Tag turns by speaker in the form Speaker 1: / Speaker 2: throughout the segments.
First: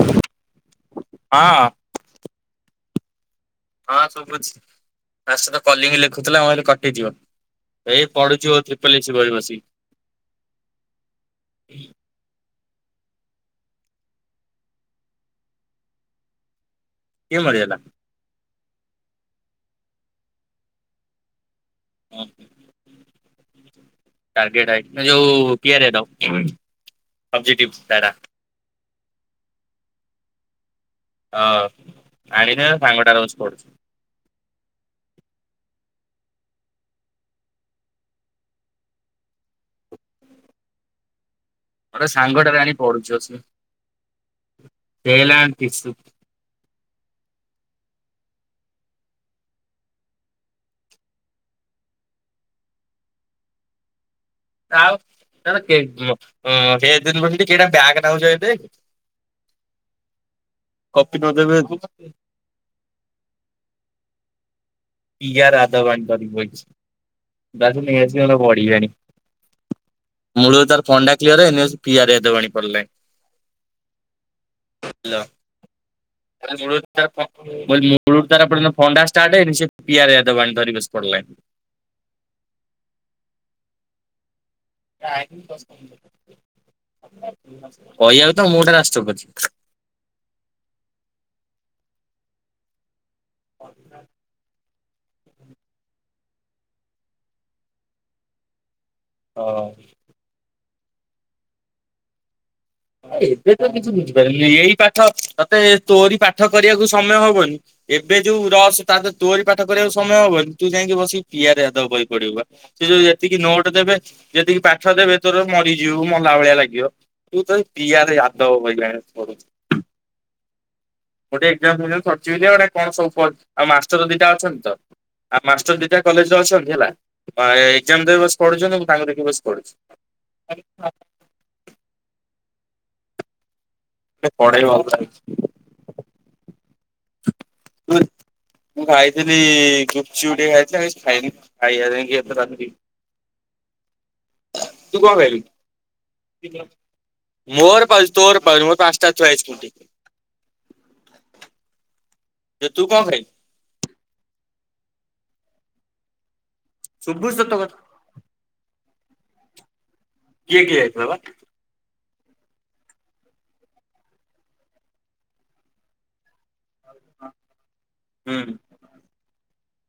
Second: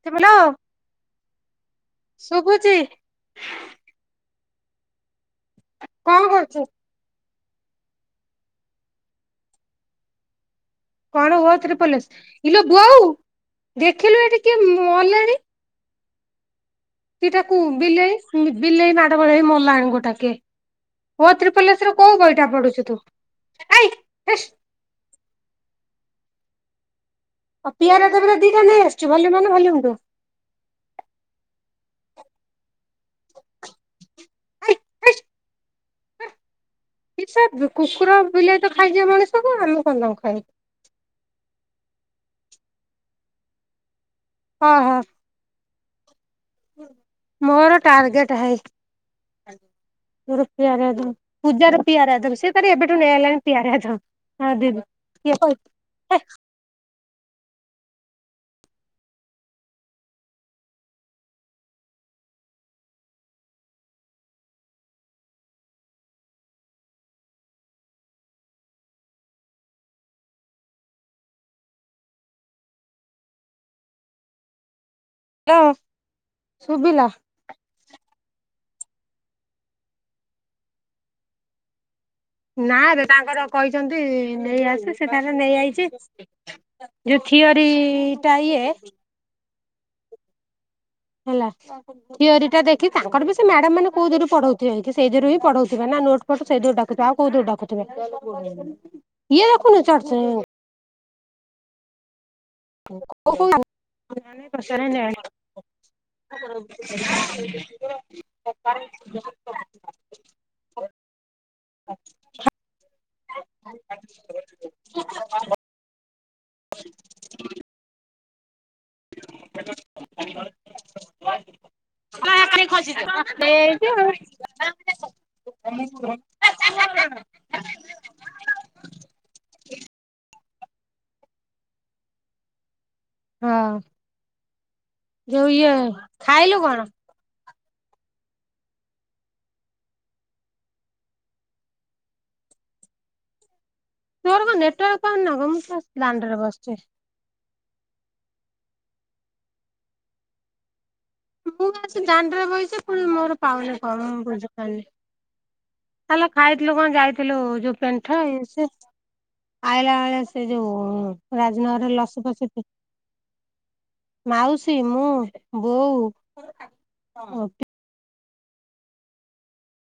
Speaker 1: [unintelligible]
Speaker 2: ହଁ।
Speaker 1: ଶୁଭୁଚି।
Speaker 2: ହଁ ଶୁଭୁଛି। ତା ସହିତ କଲିଙ୍ଗ
Speaker 1: କଣ
Speaker 2: ଲେଖୁଥିଲା ମୁଁ
Speaker 1: କରୁଛୁ
Speaker 2: ଭାବିଲି କଟିଯିବ। ଏଇ ପଢୁଚି ଓ ତ୍ରିପଲ ଏସି ବହି ବସିକି।
Speaker 1: କଣ ଓ ତ୍ରିପଲ ଏସି ଇଲୋ ବୋଉ ଦେଖିଲୁ ଏଠିି କିଏ ମଲେଣି।
Speaker 2: କିଏ
Speaker 1: ସେିଟାକୁଁ
Speaker 2: ମରିଗଲା?
Speaker 1: ବିଲେଇ ବିଲେଇ ମାଡଗୋଳ ହେଇ ମଲାଣି ଗୋଟାକେ ଓ ତ୍ରିପଲ ଏ ସି ର କୋଉ ବହିଟା ପଢୁଛୁ ତୁ? ଏୟୀ ହୁଶ୍
Speaker 2: ଏଇ ଯୋଉ ପିଆର ୟାଡବ।
Speaker 1: ଓ ପିଆର ୟାଦବ ଦିଟା ନେଇ ଆସିଛୁ ଭଲ୍ୟୁମ ୱାନ ଭଲ୍ୟୁମ ଟୁ?
Speaker 2: ହଁ। ଆଣିନି [unintelligible] ସାଙ୍ଗ ଟାର ବସି ପଢୁଛି।
Speaker 1: ଆଇ କି ସେ କୁକୁର ବିଲେଇ ତ ଖାଇଯିବେ ମଣିଷକୁ ଆମେ କଣ ତାଙ୍କୁ ଖାଇବାକୁ
Speaker 2: ଗୋଟେ ସାଙ୍ଗଟାରେ ଆଣି ପଢ଼ୁଚୁ ବସିକି
Speaker 1: ହଁ ହଁ
Speaker 2: ଟେଲ୍ ଆଣ୍ଡେ ଟିସୁ।
Speaker 1: ମୋର ଟାର୍ଗେଟ ଭାଇ ରୁପିଆର ରାଧ ପୂଜାର ପିଆର ଧମ୍ ସିଏ ତାର ଏବେଠୁ ନେଇ ଆଇଲାଣି ପିଆର ଧୁମ୍
Speaker 2: ଆଉ ତାର ଦିନ ଅଁ ସେ [unintelligible] ବ୍ୟାଗ ନଉଚି ଦେ କପି ନଦେବେ ଯେପନ୍ତ ପିଆ ରାଧ ବାଣିକି ଧରକି ବଇଚି ତାକୁ ନେଇଆସିନେ ବଢ଼ିଆଣି ମୂଳରୁ ତାର ଫଣ୍ଡା କ୍ଲିୟର ହେଇନି ପିଆରେଦବାଣି ପଢ଼ିଲାଣି। ହାଲୋ ଏରା ମୂଳରୁ
Speaker 1: ଶୁଭିଲା
Speaker 2: ତାର ପ ମୁଁ କହିଲି ମୂଳରୁ ତାର ଏପଯ୍ୟନ୍ତ ଫୋଣ୍ଡାଷ୍ଟାର୍ଟ ହେଇନି ସେପିଆରଦବାଣି ବସି ପଢ଼ିଲାଣି।
Speaker 1: ନାରେ ତାଙ୍କର କହିଚନ୍ତି ନେଇ ଆସି ସେତାର ନେଇଯାଇଚି ଯୋଉ ଥିଓର
Speaker 2: କହିବାକୁ ତ
Speaker 1: ଟାଇଏ
Speaker 2: [unintelligible]
Speaker 1: ହେଲା ଥିଓରୀଟା ଦେଖି ତାଙ୍କରବି ସେମ୍ୟାଡ଼ାମ୍ ମାନେ କୋଉଦିନୁ ପଢଉ ଇକି ସେଇ ଥିରୁହିଁ ପଢଉଥିବେନା ନୋଟ୍ ଫୋଟ୍ ସେଇଥିରୁ ଡାକୁଥିବ ଆଉ କୋଉଥିରୁ ଡାକୁଥିବେ ଇଏ ଦେଖୁନୁ ଏତେ [unintelligible] ହଁ
Speaker 2: ଏବେତ କିଛି ବୁଝିପାରିଲି ଏଇ ପାଠ ତତେ ତୋରି ପାଠ କରିବାକୁ ସମୟ ହବନି ଏବେ ଯୋଉ ରସ ତାଦହରେ ତୋରି ପାଠ କରିବାକୁ ସମୟ ହବନି ତୁଯାଇକି ବସିକି ପିଆରେଦବ ବହି ପଡ଼ିବୁପା। ସେ ଯୋଉ ଯେତିକି ନୋଟ୍ ଦେବେ ଯେତିକି ପାଠ ଦେବେ ତୋର ମରି ଜିବୁ ମଲା ଭଳିଆ ଲାଗିବ ତୁ ତପିଆର ଆଦ ହବ [unintelligible]
Speaker 1: [unintelligible]
Speaker 2: ଗୋଟେ ଏଗ୍ଜାମ୍ ଫେଗ୍ଜାମ୍ ସରିଚି ବୋଲି କଣ ସବୁ ପଢ଼ି ଆଉ ମାଷ୍ଟର ଦିଟା ଅଛନ୍ତିତ ଆଉ ମାଷ୍ଟର ଦିଟା କଲେଜରେ ଅଛନ୍ତି ହେଲା ଏ ଏଗ୍ଜାମ୍ ଦେବିସି ପଢ଼ୁଚନ୍ତି ମୁତାଙ୍କ ଦେଖି ବସି ପଢ଼ୁଚି [unintelligible]
Speaker 1: ହଁ।
Speaker 2: ପଢ଼େଇବ ଆଉ କାଇଁକି
Speaker 1: ଯୋଉ ଇଏ ଖାଇଲୁ କଣ?
Speaker 2: ଲାଗୁଛି।
Speaker 1: [inaudible]
Speaker 2: ମୁଁ ଖାଇଥିଲି ଗୁପୁଚୁପୁ ଟିକେ ଖାଇଥିଲି ଆଉ କିଛି ଖାଇନି ଖାଇବା ଯାଇକି [unintelligible]
Speaker 1: ତୋର କଁ ନେ
Speaker 2: ତୁ କଁ ଖାଇଲୁକି? ମୋର ପାଉଚି ତୋର ପାଉନି ମୋର ପାଞ୍ଚଟା ଥୁଆ ହେଇଚି ଖୁଣ୍ଟି।
Speaker 1: ମୁଁ ଆସିକି ଦାଣ୍ଡରେ
Speaker 2: ଯେ
Speaker 1: ବଇଚି
Speaker 2: ତୁ କଣ
Speaker 1: ପୁଣି
Speaker 2: ଖାଇଲୁ?
Speaker 1: ମୋର ପାଉନି କଣ ବୁଝିପାରୁନି। ଆଲୋ ଖାଇଥିଲୁ କଣ
Speaker 2: ଶୁଭୁଛି
Speaker 1: ଯାଇଥିଲୁ
Speaker 2: ତ ତୋ
Speaker 1: ଯୋଉ
Speaker 2: କଥା
Speaker 1: ପେଣ୍ଟ ଇଏ ସିଏ ଆଇଲା ବେଳେ ସେ
Speaker 2: କିଏ କିଏ ଯାଇଥିଲ ବା
Speaker 1: ଯୋଉ ରାଜନଗରରେ ଲସି ଫସି ପି ମାଉସୀ ମୁଁ ବୋଉ
Speaker 2: ହୁଁ।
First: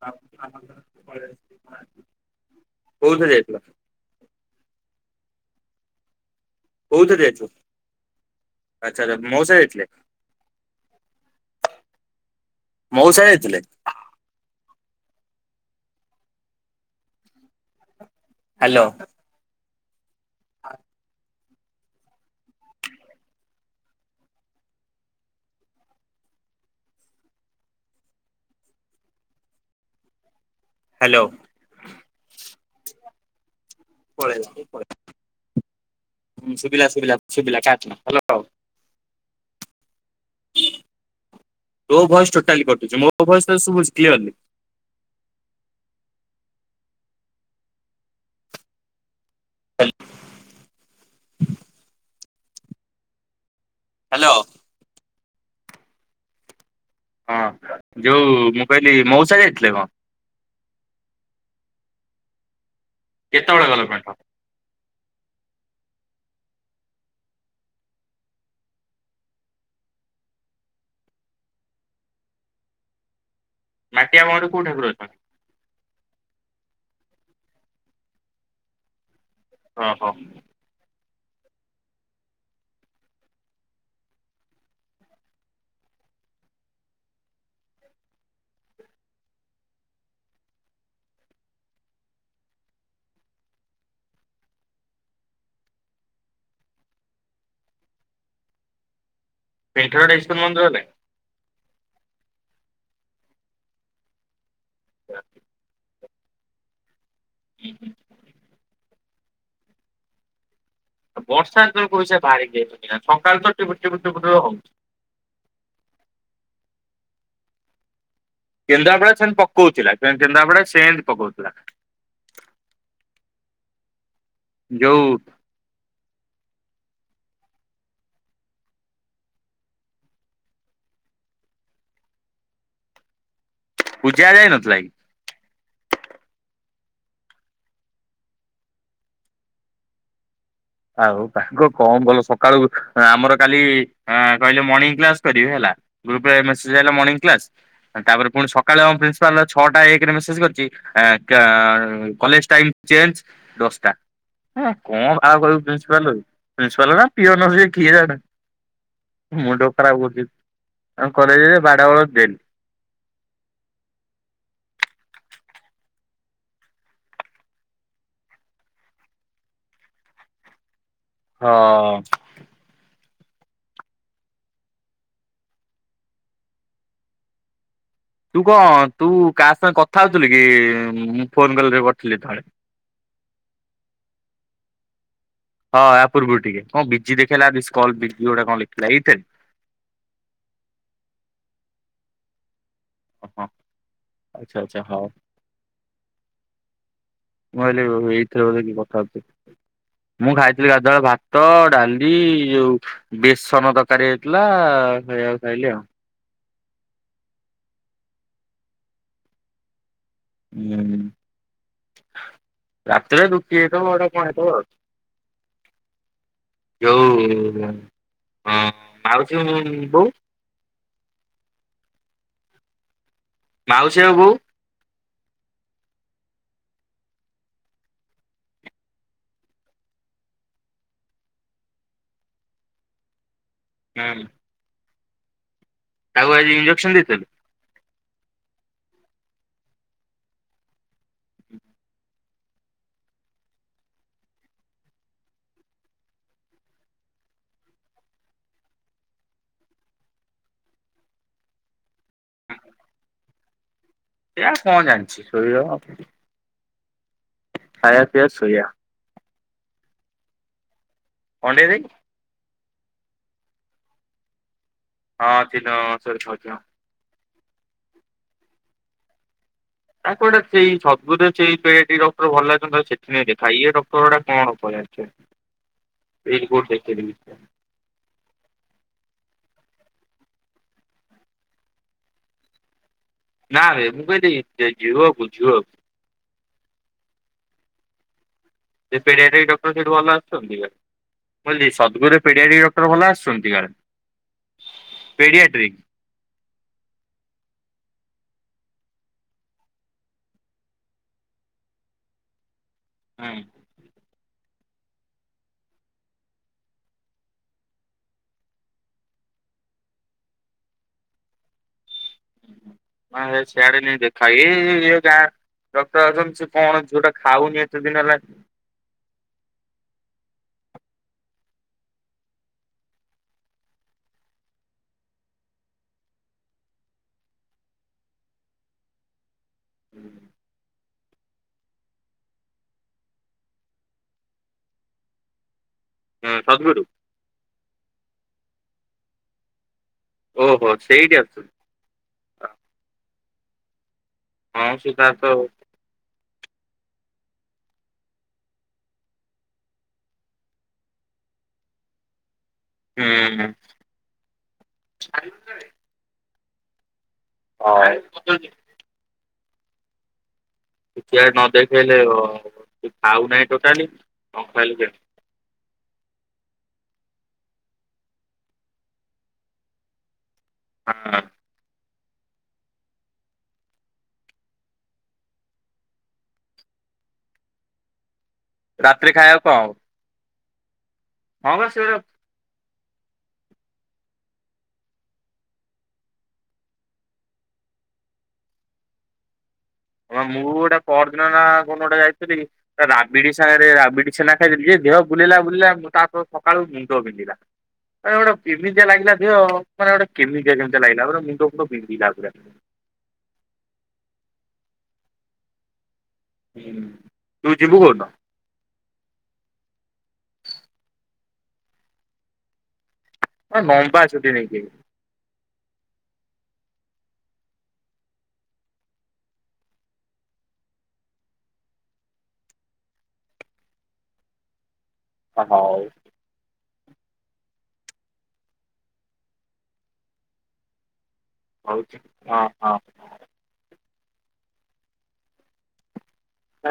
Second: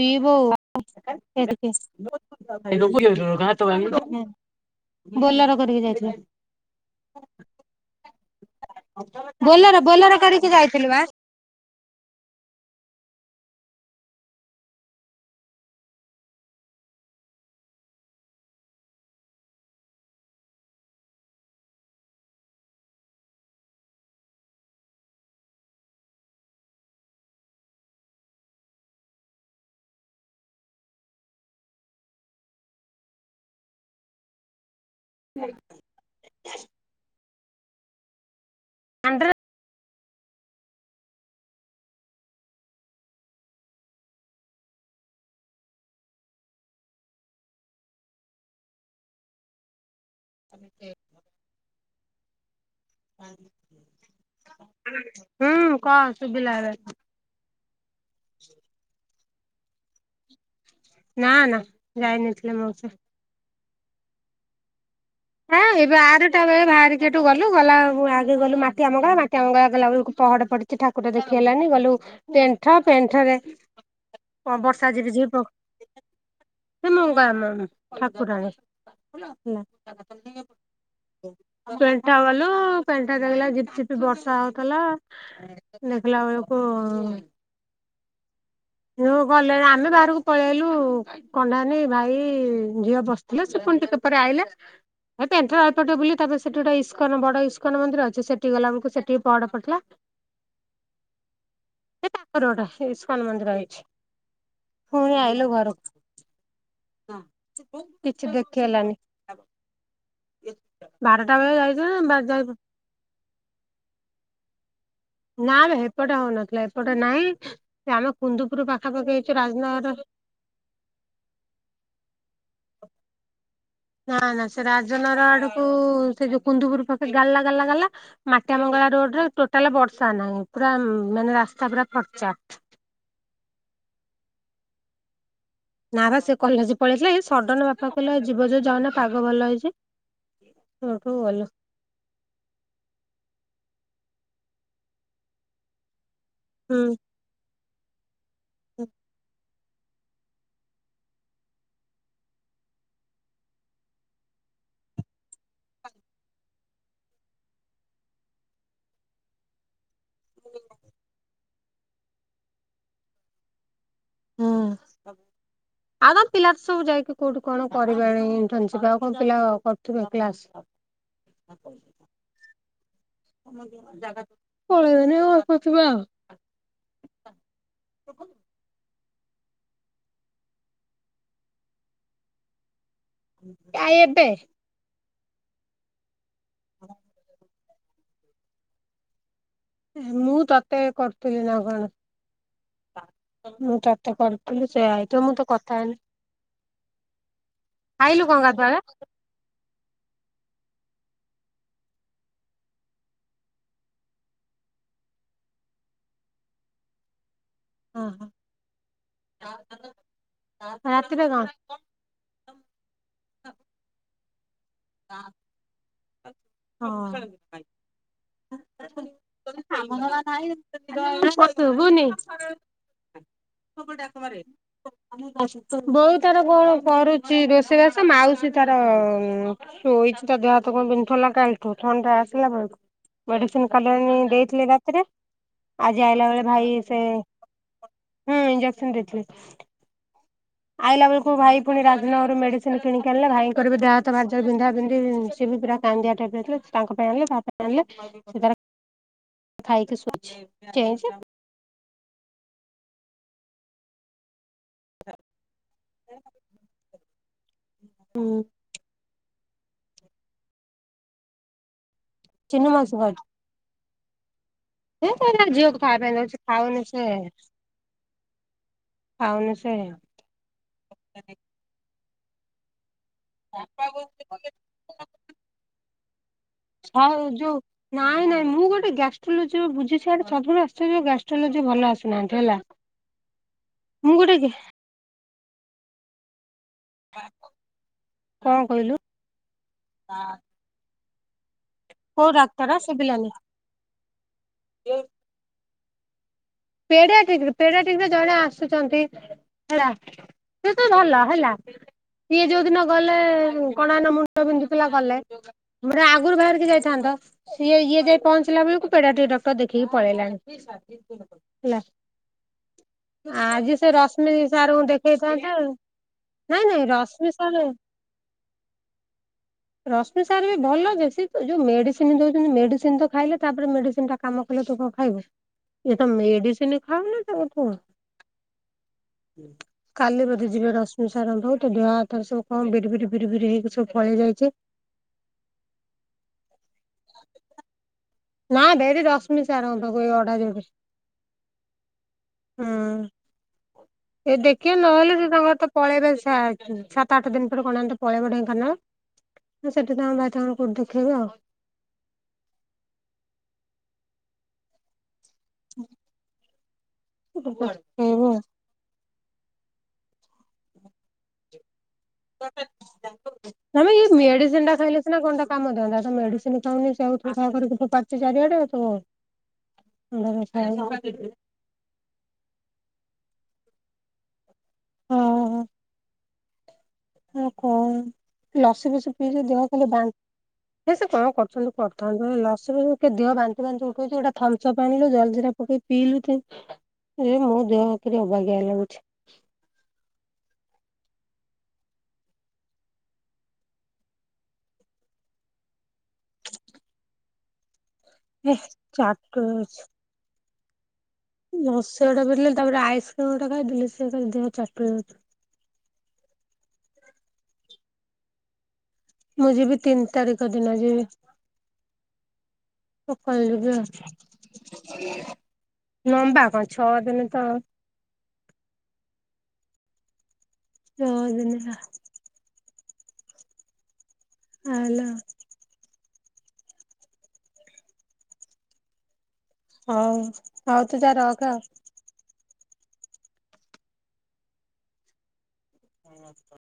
Speaker 1: ପି ବୋଉ ଏଇଟିକି
Speaker 2: କୋଉଥିରେ ଯାଇଥିଲ
Speaker 1: ଆଁ [unintelligible] ହୁଁ। ବୋଲର କରିକି ଯାଇଥିଲୁ।
Speaker 2: କଉଥିରେ ଯାଇଥିଲ? ଆଚ୍ଛା ଆଚ୍ଛା ମଉସା
Speaker 1: ବୋଲର
Speaker 2: ଯାଇଥିଲେ
Speaker 1: ବୋଲର କରିକି ଯାଇଥିଲୁବା।
Speaker 2: ମଉସା ଯାଇଥିଲେ? ହାଲୋ। [inaudible] ହାଲୋ। [unintelligible] ହୁଁ ସୁୁବିଲା ସୁବିଲା ଶୁବିଲା ହାଲୋ।
Speaker 1: ଆନ୍ଦ୍ରା
Speaker 2: ତୋ ଭଏସ ଟୋଟାଲି କଟୁଛି ମୋ ଭଏସ ତ ଶୁଭୁଛି କ୍ଲ୍କିଅରଲି। ହାଲ
Speaker 1: ଆମ ଏ [unintelligible]
Speaker 2: ହାଲୋ।
Speaker 1: ହୁଁ କହ ଶୁଭିଲା ଏବେ।
Speaker 2: ହଁ ଯୋଉ ମୁଁ କହିଲି ମଉସା ଯାଇଥିଲେ କ।
Speaker 1: ନା ନା ଯାଇନଥିଲେ ମଉସା।
Speaker 2: କେତେବେଳେ ଗଲ ପାଠ?
Speaker 1: ହଁ ଏ ବାରଟା ବେଳେ ବାହାରିକି ଏଠୁ ଗଲୁ ଗଲା ବେଳକୁ ଆଗେ ଗଲୁ ମାଟିଆ ମଙ୍ଗଳା ମାଟିଆ ମଙ୍ଗଳା ଗଲା ବେଳକୁ ପହଡ ପଡିି ଠି ଠାକୁର ଦେଖି ହେଲାନି ଗଲୁ ପେଣ୍ଠ ପେଣ୍ଠରେ।
Speaker 2: ମାଟିଆ ବଣରେ
Speaker 1: ଅ
Speaker 2: କୋଉ ଠାକୁର
Speaker 1: ବର୍ଷା ଝିପି
Speaker 2: ଅଛନ୍ତି?
Speaker 1: ଝିପି ପକ ଏ ମୋ ଗା ଆମ ଠାକୁରାଣୀ। ହେଲା
Speaker 2: ଓହୋ।
Speaker 1: [inaudible] ପେଣ୍ଠା ଗଲୁ ପେଣ୍ଠା ରେ ହେଲା ଝିପି ଝିପି ବର୍ଷା ହଉଥିଲା। ଦେଖିଲା ବେଳକୁ। ଯୋଉ ଗଲେ ଆମେ ବାହାରକୁ ପଳେଇଲୁ। କଣ୍ଡାନି ଭାଇ ଝିଅ ବସିଥିଲା ସେ ପୁଣି ଟିକେ ପରେ ଆଇଲା। ଏ ପେଣ୍ଠରେ ଅଳ୍ପ ଟିକେ ବୁଲି ତାପରେ ସେଠି ଗୋଟେ ଇସ୍କନ ବଡ ଇସ୍କନ ମନ୍ଦିର ଅଛି ସେଠି ଗଲା ବେଳକୁ ସେ। ଠି ପହଡ ପଡ଼ିଥିଲା
Speaker 2: ପେଣ୍ଠରଟା ଇସ୍କନ ମନ୍ଦିର ଗଲେ?
Speaker 1: ଏ ପାଖରେ ଗୋଟେ ଏ ଇସ୍କନ ମନ୍ଦିର ଏ ପୁଣି ଆଇଲୁ ଘର। କିଛି ଦେଖିହେଲାନି।
Speaker 2: ବର୍ଷାରେ ତମେ କୋଉ ହିସାବରେ ବାହାରିକି ଜାଇଛ [unintelligible] ସକାଳୁ ତ ଟିପି ଟିପି ଟିପି ଟିପି ହଉଛି।
Speaker 1: ନା ବେ ହେପଟେ ହଉନଥିଲା ଏପଟେ ନାଇଁ ସେ ଆମେ କୁନ୍ଦୁପୁର ପାଖାପାଖି ହେଇଛୁ ରାଜନର।
Speaker 2: ଜେନ୍ତା ପଡେ ସେମିତି ପକଉଥିଲା।
Speaker 1: ନା ନା ସେ
Speaker 2: ଯୋଉ
Speaker 1: ରାଜନର ଆଡକୁ ସେ ଯୋଉ କୁନ୍ଦୁପୁର ପାଖରେ ଗାଲା ଗାଲା ଗାଲା। ମାଟିଆ ମଙ୍ଗଳା ରୋଡରେ ଟୋଟାଲ ବର୍ଷା ନାହିଁ ପୁରା ଉଁ ମାନେ ରାସ୍ତା ପୁରା ଫର୍ଚା।
Speaker 2: ପୂଜା ଯାଇ ନଥିଲା କି?
Speaker 1: ନା ବା ସେ କଲେଜ ପଳେଇଥିଲା ଏଇ ସଡ଼ନ ବାପା କହିଲେ ଯିବ ଯଦି ଯାଉନ ପାଗ ଭଲ ହେଇଛି। ସେଇଠୁ
Speaker 2: ଆଉ
Speaker 1: ଗଲୁ।
Speaker 2: ପାଗ। କଣ କଲ ସକାଳୁ ଆଁମର କାଲି ଆଁ କହିଲେ ମର୍ଣିଙ୍ଗ କ୍ଲାସ କରିବେ ହେଲା। ଗ୍ରୁପ ରେ ମେସେଜ
Speaker 1: ହୁଁ
Speaker 2: ଆଇଲା ମର୍ଣିଙ୍ଗ କ୍ଲାସ୍ ଏଁ ତାପରେ ପୁଣି ସକାଳେ ଆମ ପ୍ରିନ୍ସିପାଲ। ଛଅଟା ଏକରେ ମେସେଜ କରିଛି ଏ କା କଲେଜ ଟାଇମ ଚେଞ୍ଜ ଦଶଟା। ହେ କଣ ଆଉ [unintelligible] ପ୍ରିନ୍ସିପାଲ କୁ ପ୍ରିନ୍ସିପାଲ ନା ପିଅନ ସିଏ କିଏ ଜାଣେ ମୁଣ୍ଡ ଖରାପ କ [unintelligible] ଆଉ କଲେଜରେ ବାଡ଼ [unintelligible]
Speaker 1: ହୁଁ [unintelligible] ଆମ ପିଲାର ସବୁ ଯାଇକି କୋଉଠି କଣ କରିବେଣି ଇଣ୍ଟର୍ନସିପ ଆଉ କଉ ପିଲା କରୁଥିବେ କ୍ଲାସ।
Speaker 2: ହଁ
Speaker 1: ପଳେଇଆଇନି ଗପୁଥିବେ ଆଉ।
Speaker 2: ତୁ କଣ ତୁ କାହା ସାଙ୍ଗେ କଥା ହଉଥିଲୁ କି ମୁଁ ଫୋନ୍ କଲ୍ ରେ କରୁଥିଲି ଯେତେବେଳେ।
Speaker 1: ଆ ଏବେ।
Speaker 2: ହଁ ଆ ପୂର୍ବରୁ ଟିକେ କଣ ବିଜି ଦେଖେଇଲା ମିସକଲ ବିଜି ଗୋଟେ କଣ ଲେଖିଲା ଏଇଥି
Speaker 1: ମୁଁ ତତେ କରୁଥିଲି ନା କଣ? ମୁଁ ତତେ
Speaker 2: ଆଚ୍ଛା
Speaker 1: କରିଥିଲି
Speaker 2: ଆଚ୍ଛା
Speaker 1: ସେଇଆ
Speaker 2: ହଉ
Speaker 1: ହେଇଥିବ ମୁଁ ତ କଥା ହେଇନି
Speaker 2: ମୁଁ ଭାବିଲି
Speaker 1: ଖାଇଲୁ କଣ
Speaker 2: ଏଇଥିରେ ବଧେ
Speaker 1: ଗାଧୁଆଳେ
Speaker 2: କିଏ କଥାହଉଥିଲା। ମୁଁ ଖାଇଥିଲି ଗାଧୁଆବେଳେ ଭାତ ଡାଲି ଯୋଉ ବେସନ ତରକାରୀ ହେଇଥିଲା ଖାଇବା ଖାଇଲି ଆଉ।
Speaker 1: ହଁ ହଁ।
Speaker 2: ହୁଁ ରାତିରେ ରୁଟି ହେଇଥିବ ଗୋଟେ କଣ ହେଇଥିବ ଆଉ।
Speaker 1: ହ।
Speaker 2: ଯୋଉ ଅଁ ମାଉସୀଙ୍କ ବୋଉ?
Speaker 1: ସୁଭୁନି। ବୋଉ
Speaker 2: ମାଉସୀ ଆଉ
Speaker 1: ତାର କଣ କରୁଛି ରୋଷେଇବାସ ମାଉସୀ ତାର ଶୋଇଛି ତା ଦେହ ହାତ କଣ ବିନ୍ଧୁଥିଲା କାଲିଠୁ ଥଣ୍ଡା ଆସିଲା ତ ମେଡିସିନ୍ କାଲିଆଣି
Speaker 2: ହୁଁ
Speaker 1: ଦେଇଥିଲେ ରାତ ରାତିରେ ଆଜି ଆଇଲା
Speaker 2: ତାକୁ
Speaker 1: ବେଳେ ଭାଇ
Speaker 2: ଇଞ୍ଜେକ୍ସନ
Speaker 1: ସେ
Speaker 2: ଦେଇଥିଲୁ।
Speaker 1: ହୁଁ ଇଞେକ୍ସନ ଦେଇଥିଲେ। ଆଇଲା ବେଳକୁ ଭାଇ ପୁଣି ରାଜନଗରରୁ ମେଡିସିନ କିଣିକି ଆଣିଲେ ଭାଇଙ୍କର ବି ଦେହ ହାତ ଭାରି ଜୋର ବିନ୍ଧା ବିନ୍ଧି ସିିଏବି ପୁରା [unintelligible] ଟାଇପର ଥିଲେ ତାଙ୍କ ପାଇଁ ଆଣିଲେ ତା ପାଇଁ ଆଣିଲେ ସେ ତାର ଖାଇକି ଶୋଇଛି ଚେଇଁଚି?
Speaker 2: ସେଇଆ କଣ ଜାଣିଛି ଶୋଇବ ଖାଇବା ପିଇବା
Speaker 1: ହୁଁ
Speaker 2: ଶୋଇବା। କଣ୍ଡେଇ ଦେଇ
Speaker 1: ଚିନୁ ମାଉସି ଖାଉଚୁ। ସେ
Speaker 2: ହଁ
Speaker 1: ତାର
Speaker 2: ତିନ
Speaker 1: ଝିଅକୁ ଖାଇବା ପାଇଁ
Speaker 2: ସରି
Speaker 1: ଜାଉଛି
Speaker 2: ଖାଉଛି ହଁ।
Speaker 1: ଖାଉନି ସେ। ଖାଉନି ସେ।
Speaker 2: ତାକୁଗୋଟେ ସେଇ [inaudible] ସେଇ ପେଡି ଆଟ୍ରିକ ଡ଼କ୍ଟର ଭଲ ଲାଗି ଥାନ୍ତା ସେ ଦେଖା ଇଏ ଡକ୍ଟର ଗୁଡା କଣ ଉପରେ ଜାଣିଚନ୍ତି ଏଇଠି କଉଠି ଦେଖ
Speaker 1: [inaudible] ଏଯୋଉ ନାଇଁ ନାଇଁ ମୁଁ ଗୋଟେ ଗ୍ୟାଷ୍ଟ୍ରୋଲୋଜି ବୁଝୁଛିି ଆଡେ ସବୁବେଳେ ଆଶ୍ଚର୍ଯ୍ୟ ଗ୍ୟାଷ୍ଟ୍ରୋଲୋଜି ଭଲ ଆସୁନାହାନ୍ତି ହେଲା।
Speaker 2: ନା ରେ ମୁଁ କଇଲି ଯିଏ ଝୁଅକୁ ଝୁଅକୁ।
Speaker 1: ହ
Speaker 2: ସେ ପେଡିଆଟ୍ରିକ ଡକ୍ଟର ସେଠି ଭଲ ଆସୁଛନ୍ତି କା ମୁଁ କହିଲି ସ ମୁଁ କହିଲି
Speaker 1: କୋଉ
Speaker 2: ପେଡ଼ିଆଟ୍ରିକ
Speaker 1: ଡାକ୍ତର
Speaker 2: ଡକ୍ଟର ଭଲ
Speaker 1: ଶୁଭିଲାନି
Speaker 2: ଆସୁଛନ୍ତି କୁଆଡେ଼, ପେଡ଼ିଆଟ୍ରିକ?
Speaker 1: ପେଡିଆଟ୍ରିକ ରୁ ପେଡ଼ିଆଟ୍ରିକରୁ ଜଣେ ଆସୁଛନ୍ତି ହେଲା। ସେ ତ ଭଲ ହେଲା। ସିଏ ଯୋଉ ଦିନ ଗଲେ
Speaker 2: ହଁ।
Speaker 1: କଣ ଏଇନା ମୁଣ୍ଡ ବିନ୍ଧୁଥିଲା ଗଲେ, [inaudible] ଆଗୁରୁ ବାହାରିକି ଯାଇଥାନ୍ତ। ସିଏ ଇଏ ଯାଇ ପହଞ୍ଚିଲା ବେଳକୁ ପେଡିଆଟ୍ରିକ ଡକ୍ଟର ଦେଖେଇକି ପଳେଇଲାଣି ହେଲା। [inaudible]
Speaker 2: ନା
Speaker 1: ଆଜି
Speaker 2: ସିଆଡେ
Speaker 1: ସେ
Speaker 2: ନେଇ ଦେଖା
Speaker 1: ରଶ୍ମି ସାର୍
Speaker 2: ଏଇ
Speaker 1: ଙ୍କୁ
Speaker 2: ଇଏ ଗାଁ
Speaker 1: ଦେଖେଇଥାନ୍ତେ
Speaker 2: ଡକ୍ଟର ଅଛନ୍ତି ସେ
Speaker 1: ନାଇଁ ନାଇଁ
Speaker 2: କଣ ଯୋଉଟା
Speaker 1: ରଶ୍ମି ସାର୍
Speaker 2: ଖାଉନି ଏତେ ଦିନ ହେଲାଣି
Speaker 1: [inaudible] ରଶ୍ମି ସାରବି ଭଲ ଜେ ସେ ଯୋଉ ମେଡିସିନ ଦଉଛନ୍ତି ମେଡିସିନ ତ ଖାଇଲେ ତାପରେ ମେଡିସିନ ଟା କାମ କଲେ ତୁ କଣ ଖାଇବୁ? ଇଏ ତ ମେଡିସିନ ଖାଉନି [unintelligible] କାଲି ବଧେ ଯିବେ ରସ [unintelligible] ବହୁତ ତ ଦେହ ହାତରେ ସବୁ କଣ ବିରି ବିରି ବିରି ବିରି ହେଇକି ସବୁ ଫଳି ଯାଇଛି।
Speaker 2: ହଁ ସଦ୍ଗୁରୁ।
Speaker 1: ନା ଭେଡି ରଶମି ସାରଙ୍କ ପଖକୁ ଏଇ ଅଡା ଯିବି।
Speaker 2: ଓହୋ ସେଇଠି ଆସୁଛନ୍ତି
Speaker 1: ହୁଁ। ଏଇଠି
Speaker 2: ହଁ
Speaker 1: ଦେଖିବେ
Speaker 2: ତାର
Speaker 1: ନହେଲେ
Speaker 2: ତ
Speaker 1: ସେ
Speaker 2: ହୁଁ
Speaker 1: ତାଙ୍କର ପଳେଇବେ ସାତ ସାତ ଆଠ ଦିନ ପରେ କଣ ଏମିତି ପଳେଇବେ ଢେଙ୍କାନାଳ। ସେଠି ତାଙ୍କ ଭାଇ ତାଙ୍କର କୋଉଠି ଦେଖେଇବେ ଆଉ
Speaker 2: ହୁଁ। [unintelligible]
Speaker 1: [unintelligible]
Speaker 2: ସେଆଡ ନ ଦେଖେଇଲେ ହ
Speaker 1: ନାଆମ ଇଏ
Speaker 2: ନ
Speaker 1: ମେଡିସିନ ଟା
Speaker 2: କେମିତି
Speaker 1: ଖାଇଲେ କଣ୍ଟା କାମ ଦିଆନ୍ତା ସେ ମେଡିସିନ ଖାଉନି ସେଉଠୁ ତାପରେ ସେଠୁ ଫୋପଡ଼ୁଚି ଚାରିଆଡେ ତ
Speaker 2: ହଁ
Speaker 1: [unintelligible] ହଁ। ହଉ କଣ ଲସି
Speaker 2: ରାତିରେ
Speaker 1: ଫସି ପିଇଛି
Speaker 2: ଖାଇବାକୁ କଣ
Speaker 1: ଦେହ
Speaker 2: ହବ
Speaker 1: ଖାଲି ବା ହେ ସେ କଣ?
Speaker 2: ହଁ ବା
Speaker 1: କରୁଛନ୍ତି
Speaker 2: ସେଗୁରା
Speaker 1: କରୁଥାନ୍ତୁ ହେ ଲସି ଫ ଦେହ ବାନ୍ତି ଫାନ୍ତି ଉଠଉଛି ଗୋଟା ଥିମ୍ପସପ ଆଣିଲୁ ଜଲଜି ରା ପକେଇ ପିଇଲୁ ଯେ ଏ ମୋ ଦେହକିରି ଅବାଗିଆ ଲାଗୁଛି।
Speaker 2: ହ ମୁଁ ଗୋଟେ ପରଦିନ ନା କୋଉ ଦିନଗୋଟେ ଯାଇଥିଲି ତା ରାବିଡି ସାଙ୍ଗରେ ରାବିଡି ଛେନା ଖାଇଦେଲି ଯେ ଦେହ ବୁଲେଇଲା ବୁଲେଇଲା ତାପର ସକାଳୁ ମୁଣ୍ଡ ବିନ୍ଧିଲା। ଆରେ ଗୋଟେ
Speaker 1: ହେ
Speaker 2: କେମିତିଆ ଲାଗିଲା ଦେହ
Speaker 1: ଚାଟୁ
Speaker 2: ମାନେ ଗୋଟେ କେମିତିଆ କେମିତିଆ ଲାଗିଲା। [unintelligible] ବିନ୍ଧିଲା
Speaker 1: ଲସି ଗୋଟେ
Speaker 2: ପୁରା।
Speaker 1: ପିଇଥିଲି ତାପରେ ଆଇସ୍କ୍ରିମ ଗୋଟା ଖାଇଦେଲି ସେ ଦେହ [unintelligible]
Speaker 2: ହୁଁ ତୁ ଯିବୁ କୋଉଦିନ?
Speaker 1: ମୁଁ ଯିବି ତିନ୍ ତାରିଖ ଦିନ ଯିବି। ସକାଳୁ
Speaker 2: ହଁ
Speaker 1: ଯିବି ଆଉ
Speaker 2: ଲମ୍ବା ଛୁଟି ନେଇକି
Speaker 1: ଲମ୍ବା କଣ ଛଅ ଦିନ ତ ଛଅଦିନ ତ ହାଲୋ।
Speaker 2: ହଉ
Speaker 1: ହଉ ହଉ ତୁ ଯା ର
Speaker 2: ହଉଛି ହଁ ହଁ।
Speaker 1: ହଁ।